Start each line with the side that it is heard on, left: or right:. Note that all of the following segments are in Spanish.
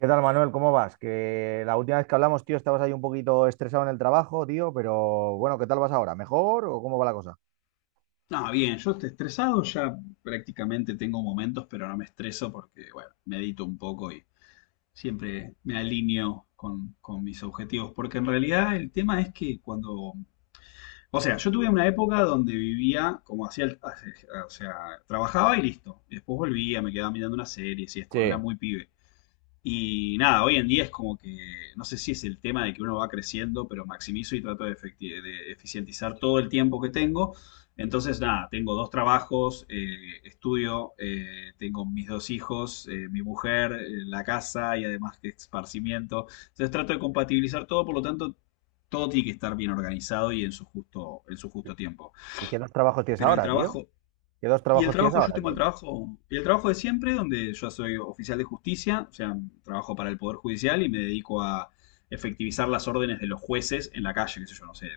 right: ¿Qué tal, Manuel? ¿Cómo vas? Que la última vez que hablamos, tío, estabas ahí un poquito estresado en el trabajo, tío, pero bueno, ¿qué tal vas ahora? ¿Mejor o cómo va la cosa?
left: No, bien, yo estoy estresado, ya prácticamente tengo momentos, pero no me estreso porque, bueno, medito un poco y siempre me alineo con mis objetivos. Porque en realidad el tema es que cuando, o sea, yo tuve una época donde vivía como hacía, o sea, trabajaba y listo. Y después volvía, me quedaba mirando una serie y esto, cuando era
right: Sí.
left: muy pibe. Y nada, hoy en día es como que, no sé si es el tema de que uno va creciendo, pero maximizo y trato de, de eficientizar todo el tiempo que tengo. Entonces, nada, tengo dos trabajos, estudio, tengo mis dos hijos, mi mujer, la casa y además que esparcimiento. Entonces trato de compatibilizar todo, por lo tanto, todo tiene que estar bien organizado y en su justo tiempo.
right: ¿Y qué dos trabajos tienes
left: Pero el
right: ahora, tío?
left: trabajo
right: ¿Qué dos
left: y el
right: trabajos tienes
left: trabajo, yo
right: ahora,
left: tengo
right: tío? O
left: el trabajo de siempre, donde yo soy oficial de justicia, o sea, trabajo para el Poder Judicial y me dedico a efectivizar las órdenes de los jueces en la calle, qué sé yo, no sé,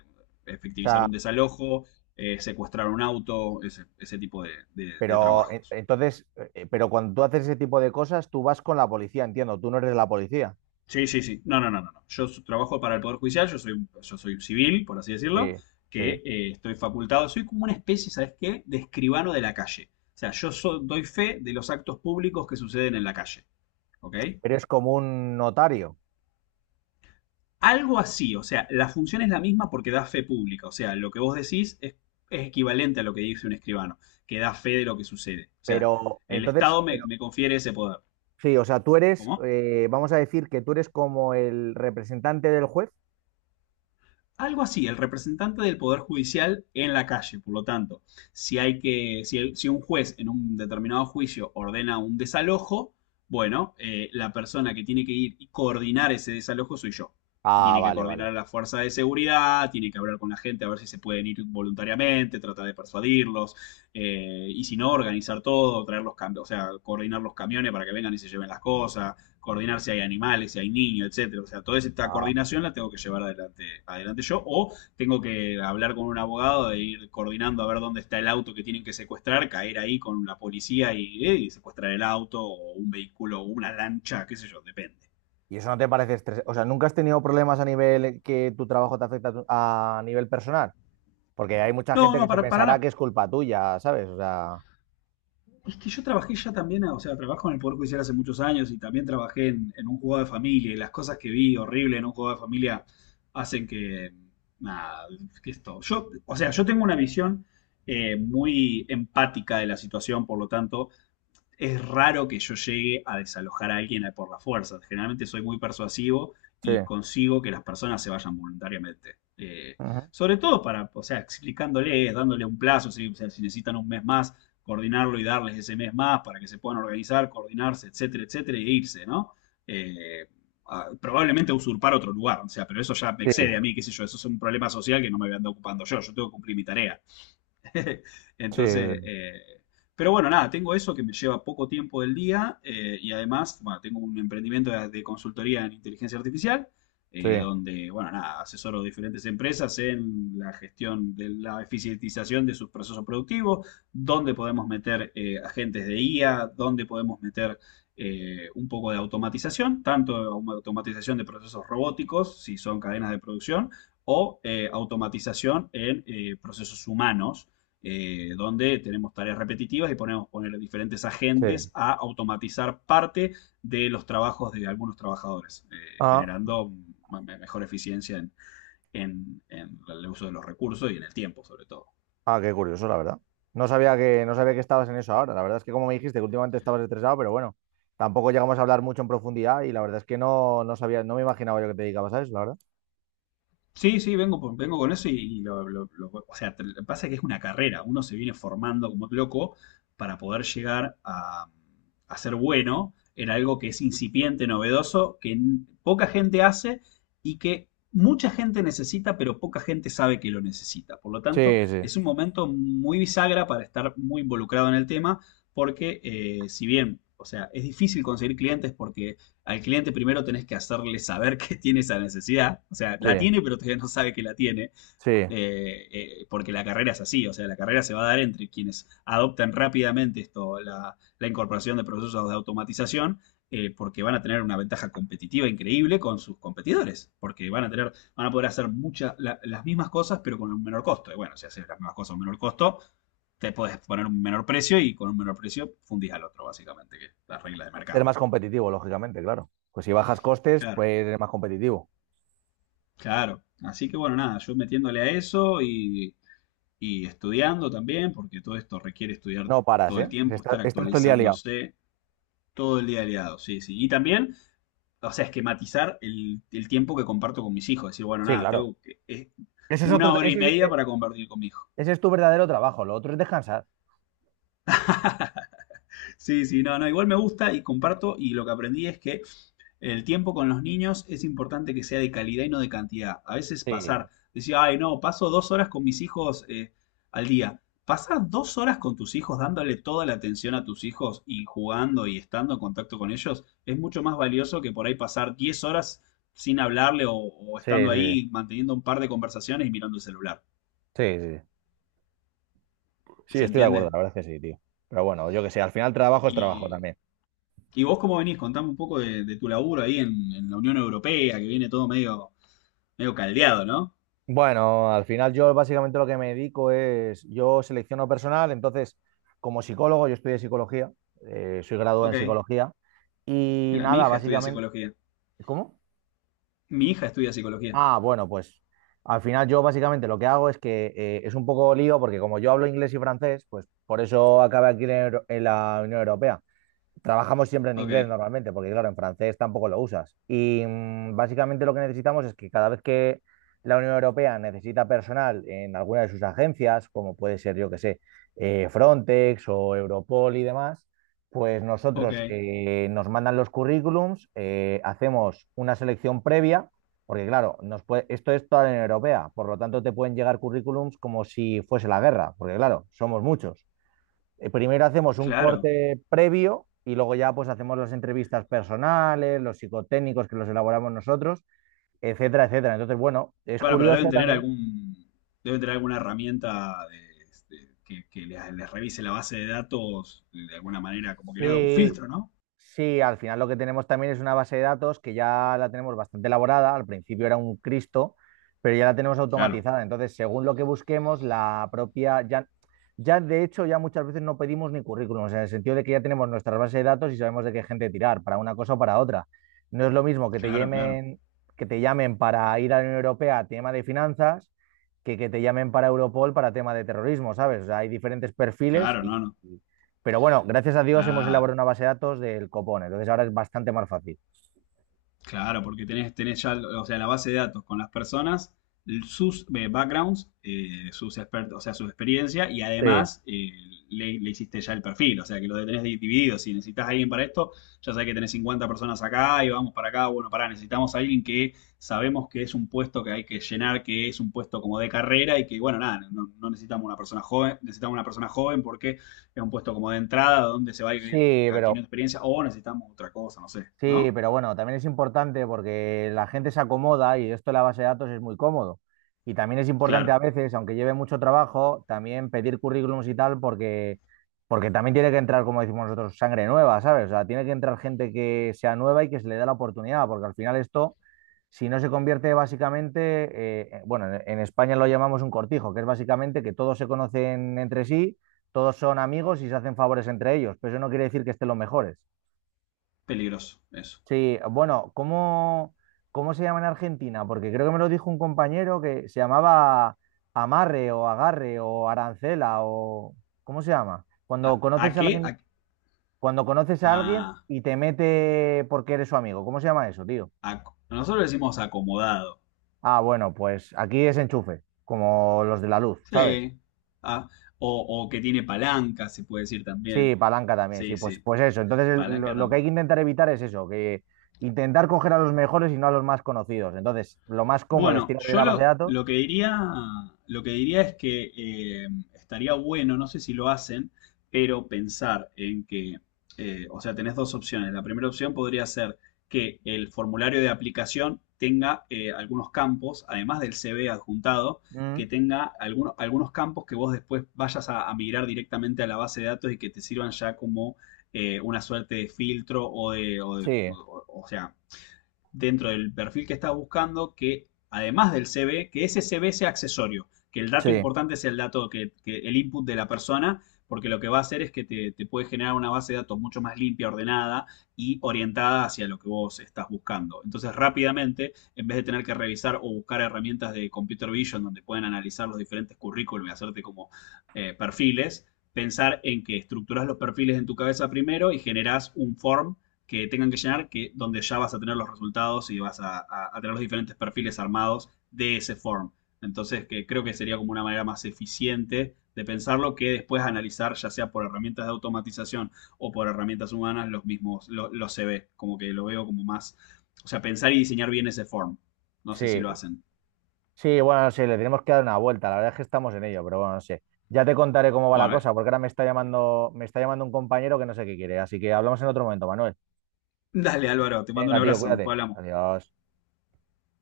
left: efectivizar
right: sea,
left: un desalojo, secuestrar un auto, ese tipo de, de
right: pero
left: trabajos.
right: entonces, pero cuando tú haces ese tipo de cosas, tú vas con la policía, entiendo, tú no eres la policía,
left: Sí, sí, sí. No, no, no, no, no. Trabajo para el Poder Judicial, yo soy, yo soy un civil, por así decirlo,
right: sí,
left: que
right: sí.
left: estoy facultado, soy como una especie, ¿sabes qué?, de escribano de la calle. O sea, doy fe de los actos públicos que suceden en la calle, ¿ok?
right: Eres como un notario,
left: Algo así, o sea, la función es la misma porque da fe pública, o sea, lo que vos decís es equivalente a lo que dice un escribano, que da fe de lo que sucede. O sea,
right: pero
left: el
right: entonces,
left: Estado me,
right: pero
left: me confiere ese poder.
right: sí, o sea, tú eres,
left: ¿Cómo?
right: vamos a decir que tú eres como el representante del juez.
left: Algo así, el representante del Poder Judicial en la calle. Por lo tanto, si, hay que, si, si un juez en un determinado juicio ordena un desalojo, bueno, la persona que tiene que ir y coordinar ese desalojo soy yo. Que
right: Ah,
left: tiene que
right: vale,
left: coordinar a
right: vale.
left: la fuerza de seguridad, tiene que hablar con la gente a ver si se pueden ir voluntariamente, tratar de persuadirlos, y si no, organizar todo, traer los camiones, o sea, coordinar los camiones para que vengan y se lleven las cosas, coordinar si hay animales, si hay niños, etcétera. O sea, toda esta coordinación la tengo que llevar adelante yo, o tengo que hablar con un abogado e ir coordinando a ver dónde está el auto que tienen que secuestrar, caer ahí con la policía y secuestrar el auto, o un vehículo, o una lancha, qué sé yo, depende.
right: ¿Y eso no te parece estresante? O sea, ¿nunca has tenido problemas a nivel que tu trabajo te afecta a, a nivel personal? Porque hay mucha
left: No,
right: gente
left: no,
right: que se
left: para,
right: pensará
left: para.
right: que es culpa tuya, ¿sabes? O sea,
left: Es que yo trabajé ya también, o sea, trabajo en el Poder Judicial hace muchos años y también trabajé en un juego de familia y las cosas que vi horrible en un juego de familia hacen que, nada, que esto. Yo, o sea, yo tengo una visión muy empática de la situación, por lo tanto, es raro que yo llegue a desalojar a alguien por la fuerza. Generalmente soy muy persuasivo
right: sí.
left: y consigo que las personas se vayan voluntariamente.
right: Ujú.
left: Sobre todo para, o sea, explicándoles, dándole un plazo, si, o sea, si necesitan un mes más, coordinarlo y darles ese mes más para que se puedan organizar, coordinarse, etcétera, etcétera, e irse, ¿no? Eh, probablemente usurpar otro lugar, o sea, pero eso ya me
right: Sí,
left: excede a mí, qué sé yo, eso es un problema social que no me voy a andar ocupando yo, yo tengo que cumplir mi tarea.
right: sí,
left: Entonces, pero bueno, nada, tengo eso que me lleva poco tiempo del día, y además, bueno, tengo un emprendimiento de consultoría en inteligencia artificial,
right: sí,
left: donde, bueno, nada, asesoro diferentes empresas en la gestión de la eficientización de sus procesos productivos, dónde podemos meter agentes de IA, dónde podemos meter un poco de automatización, tanto automatización de procesos robóticos, si son cadenas de producción, o automatización en procesos humanos, donde tenemos tareas repetitivas y podemos poner diferentes agentes
right: sí.
left: a automatizar parte de los trabajos de algunos trabajadores,
right: Ah,
left: generando mejor eficiencia en, en el uso de los recursos y en el tiempo, sobre todo.
right: ah, qué curioso, la verdad. No sabía que, no sabía que estabas en eso ahora. La verdad es que como me dijiste que últimamente estabas estresado, pero bueno, tampoco llegamos a hablar mucho en profundidad y la verdad es que no, no sabía, no me imaginaba yo que te dedicabas a eso, la verdad.
left: Sí, sí, vengo, vengo con eso y, o sea, lo que pasa es que es una carrera, uno se viene formando como loco para poder llegar a ser bueno en algo que es incipiente, novedoso, que poca gente hace y que mucha gente necesita, pero poca gente sabe que lo necesita. Por lo
right: Sí,
left: tanto,
right: sí,
left: es un momento muy bisagra para estar muy involucrado en el tema, porque si bien, o sea, es difícil conseguir clientes porque al cliente primero tenés que hacerle saber que tiene esa necesidad. O sea, la
right: sí,
left: tiene, pero todavía no sabe que la tiene.
right: sí.
left: Porque la carrera es así. O sea, la carrera se va a dar entre quienes adoptan rápidamente esto, la incorporación de procesos de automatización. Porque van a tener una ventaja competitiva increíble con sus competidores. Porque van a tener, van a poder hacer muchas, las mismas cosas, pero con un menor costo. Y bueno, si haces las mismas cosas a un menor costo, te puedes poner un menor precio y con un menor precio fundís al otro, básicamente, que es la regla de
right: Ser
left: mercado.
right: más competitivo, lógicamente, claro. Pues si bajas costes,
left: Claro.
right: pues eres más competitivo.
left: Claro, así que bueno, nada, yo metiéndole a eso y estudiando también, porque todo esto requiere estudiar
right: No paras,
left: todo el
right: ¿eh?
left: tiempo,
right: Estás,
left: estar
right: estás todo el día liado.
left: actualizándose todo el día aliado, sí, sí. Y también, o sea, esquematizar el tiempo que comparto con mis hijos, decir, bueno,
right: Sí,
left: nada,
right: claro.
left: es
right: Ese es
left: una
right: otro,
left: hora y media para compartir con mi hijo.
right: ese es tu verdadero trabajo, lo otro es descansar.
left: Sí, sí, no, no, igual me gusta y comparto y lo que aprendí es que el tiempo con los niños es importante que sea de calidad y no de cantidad. A veces
right: Sí,
left: pasar, decir, ay, no, paso dos horas con mis hijos, al día. Pasar dos horas con tus hijos dándole toda la atención a tus hijos y jugando y estando en contacto con ellos es mucho más valioso que por ahí pasar 10 horas sin hablarle o
right: sí,
left: estando
right: sí,
left: ahí manteniendo un par de conversaciones y mirando el celular.
right: sí, sí, sí. Sí,
left: ¿Se
right: estoy de acuerdo,
left: entiende?
right: la verdad es que sí, tío. Pero bueno, yo qué sé, al final trabajo es trabajo
left: Y,
right: también.
left: y vos cómo venís, contame un poco de tu laburo ahí en la Unión Europea, que viene todo medio, medio caldeado, ¿no?
right: Bueno, al final yo básicamente lo que me dedico es, yo selecciono personal, entonces como psicólogo, yo estudié psicología, soy graduado en
left: Ok.
right: psicología y
left: Mira, mi
right: nada,
left: hija estudia
right: básicamente,
left: psicología.
right: ¿cómo?
left: Mi hija estudia psicología.
right: Ah, bueno, pues al final yo básicamente lo que hago es que es un poco lío porque como yo hablo inglés y francés, pues por eso acabé aquí en, en la Unión Europea. Trabajamos siempre en inglés
left: Ok,
right: normalmente, porque claro, en francés tampoco lo usas. Y básicamente lo que necesitamos es que cada vez que la Unión Europea necesita personal en alguna de sus agencias, como puede ser, yo que sé, Frontex o Europol y demás, pues
left: ok,
right: nosotros nos mandan los currículums, hacemos una selección previa, porque claro, esto es toda la Unión Europea, por lo tanto te pueden llegar currículums como si fuese la guerra, porque claro, somos muchos. Eh, primero hacemos un
left: claro.
right: corte previo y luego ya pues hacemos las entrevistas personales, los psicotécnicos que los elaboramos nosotros, etcétera, etcétera. Entonces, bueno, es
left: Bueno, pero
right: curioso
left: deben tener
right: también.
left: algún, deben tener alguna herramienta de, que les revise la base de datos de alguna manera, como que le haga un
right: Sí.
left: filtro, ¿no?
right: Sí, al final lo que tenemos también es una base de datos que ya la tenemos bastante elaborada. Al principio era un Cristo, pero ya la tenemos
left: Claro,
right: automatizada. Entonces, según lo que busquemos, la propia, ya, ya de hecho, ya muchas veces no pedimos ni currículums, en el sentido de que ya tenemos nuestras bases de datos y sabemos de qué gente tirar, para una cosa o para otra. No es lo mismo
left: claro, claro,
right: que te llamen para ir a la Unión Europea a tema de finanzas que te llamen para Europol para tema de terrorismo, ¿sabes? O sea, hay diferentes perfiles
left: claro, no,
right: y
left: no,
right: pero bueno, gracias a Dios hemos
left: claro.
right: elaborado una base de datos del copón, entonces ahora es bastante más fácil.
left: Claro, porque tenés, tenés ya, o sea, la base de datos con las personas, sus backgrounds, sus expertos, o sea, su experiencia, y
right: Sí.
left: además le hiciste ya el perfil, o sea, que lo tenés dividido. Si necesitas a alguien para esto, ya sabés que tenés 50 personas acá y vamos para acá, bueno, pará, necesitamos a alguien que sabemos que es un puesto que hay que llenar, que es un puesto como de carrera y que, bueno, nada, no necesitamos una persona joven, necesitamos una persona joven porque es un puesto como de entrada donde se va a ir
right: Sí, pero
left: adquiriendo experiencia o necesitamos otra cosa, no sé,
right: sí,
left: ¿no?
right: pero bueno, también es importante porque la gente se acomoda y esto de la base de datos es muy cómodo. Y también es importante
left: Claro.
right: a veces, aunque lleve mucho trabajo, también pedir currículums y tal porque, porque también tiene que entrar, como decimos nosotros, sangre nueva, ¿sabes? O sea, tiene que entrar gente que sea nueva y que se le dé la oportunidad, porque al final esto, si no se convierte básicamente, bueno, en España lo llamamos un cortijo, que es básicamente que todos se conocen entre sí, todos son amigos y se hacen favores entre ellos, pero eso no quiere decir que estén los mejores.
left: Peligroso, eso.
right: Sí, bueno, ¿cómo, cómo se llama en Argentina? Porque creo que me lo dijo un compañero que se llamaba amarre o agarre o arancela o ¿cómo se llama? Cuando
left: A
right: conoces a
left: qué?
right: alguien, cuando conoces a alguien
left: A-
right: y te mete porque eres su amigo, ¿cómo se llama eso, tío?
left: a- nosotros le decimos acomodado.
right: Ah, bueno, pues aquí es enchufe, como los de la luz, ¿sabes?
left: Sí. Ah, o que tiene palanca, se puede decir también.
right: Sí, palanca también,
left: Sí,
right: sí, pues,
left: sí.
right: pues eso. Entonces
left: Palanca
right: lo que hay
left: también.
right: que intentar evitar es eso, que intentar coger a los mejores y no a los más conocidos. Entonces, lo más cómodo es
left: Bueno,
right: tirar de la base de datos.
left: lo que diría es que eh, estaría bueno, no sé si lo hacen, pero pensar en que, o sea, tenés dos opciones. La primera opción podría ser que el formulario de aplicación tenga algunos campos, además del CV adjuntado, que tenga algunos campos que vos después vayas a migrar directamente a la base de datos y que te sirvan ya como una suerte de filtro o de,
right: Sí,
left: o sea, dentro del perfil que estás buscando que, además del CV, que ese CV sea accesorio, que el dato
right: sí,
left: importante sea el dato, que el input de la persona, porque lo que va a hacer es que puede generar una base de datos mucho más limpia, ordenada y orientada hacia lo que vos estás buscando. Entonces, rápidamente, en vez de tener que revisar o buscar herramientas de computer vision donde pueden analizar los diferentes currículum y hacerte como perfiles, pensar en que estructuras los perfiles en tu cabeza primero y generás un form que tengan que llenar, que, donde ya vas a tener los resultados y vas a, a tener los diferentes perfiles armados de ese form. Entonces, que creo que sería como una manera más eficiente de pensarlo que después analizar, ya sea por herramientas de automatización o por herramientas humanas, los mismos, los CV, como que lo veo como más, o sea, pensar y diseñar bien ese form. No sé si
right: sí.
left: lo hacen.
right: Sí, bueno, sí, le tenemos que dar una vuelta. La verdad es que estamos en ello, pero bueno, no sé. Ya te contaré cómo va la
left: Bueno,
right: cosa, porque ahora me está llamando un compañero que no sé qué quiere. Así que hablamos en otro momento, Manuel.
left: dale Álvaro, te mando un
right: Venga, tío,
left: abrazo,
right: cuídate.
left: después hablamos.
right: Adiós.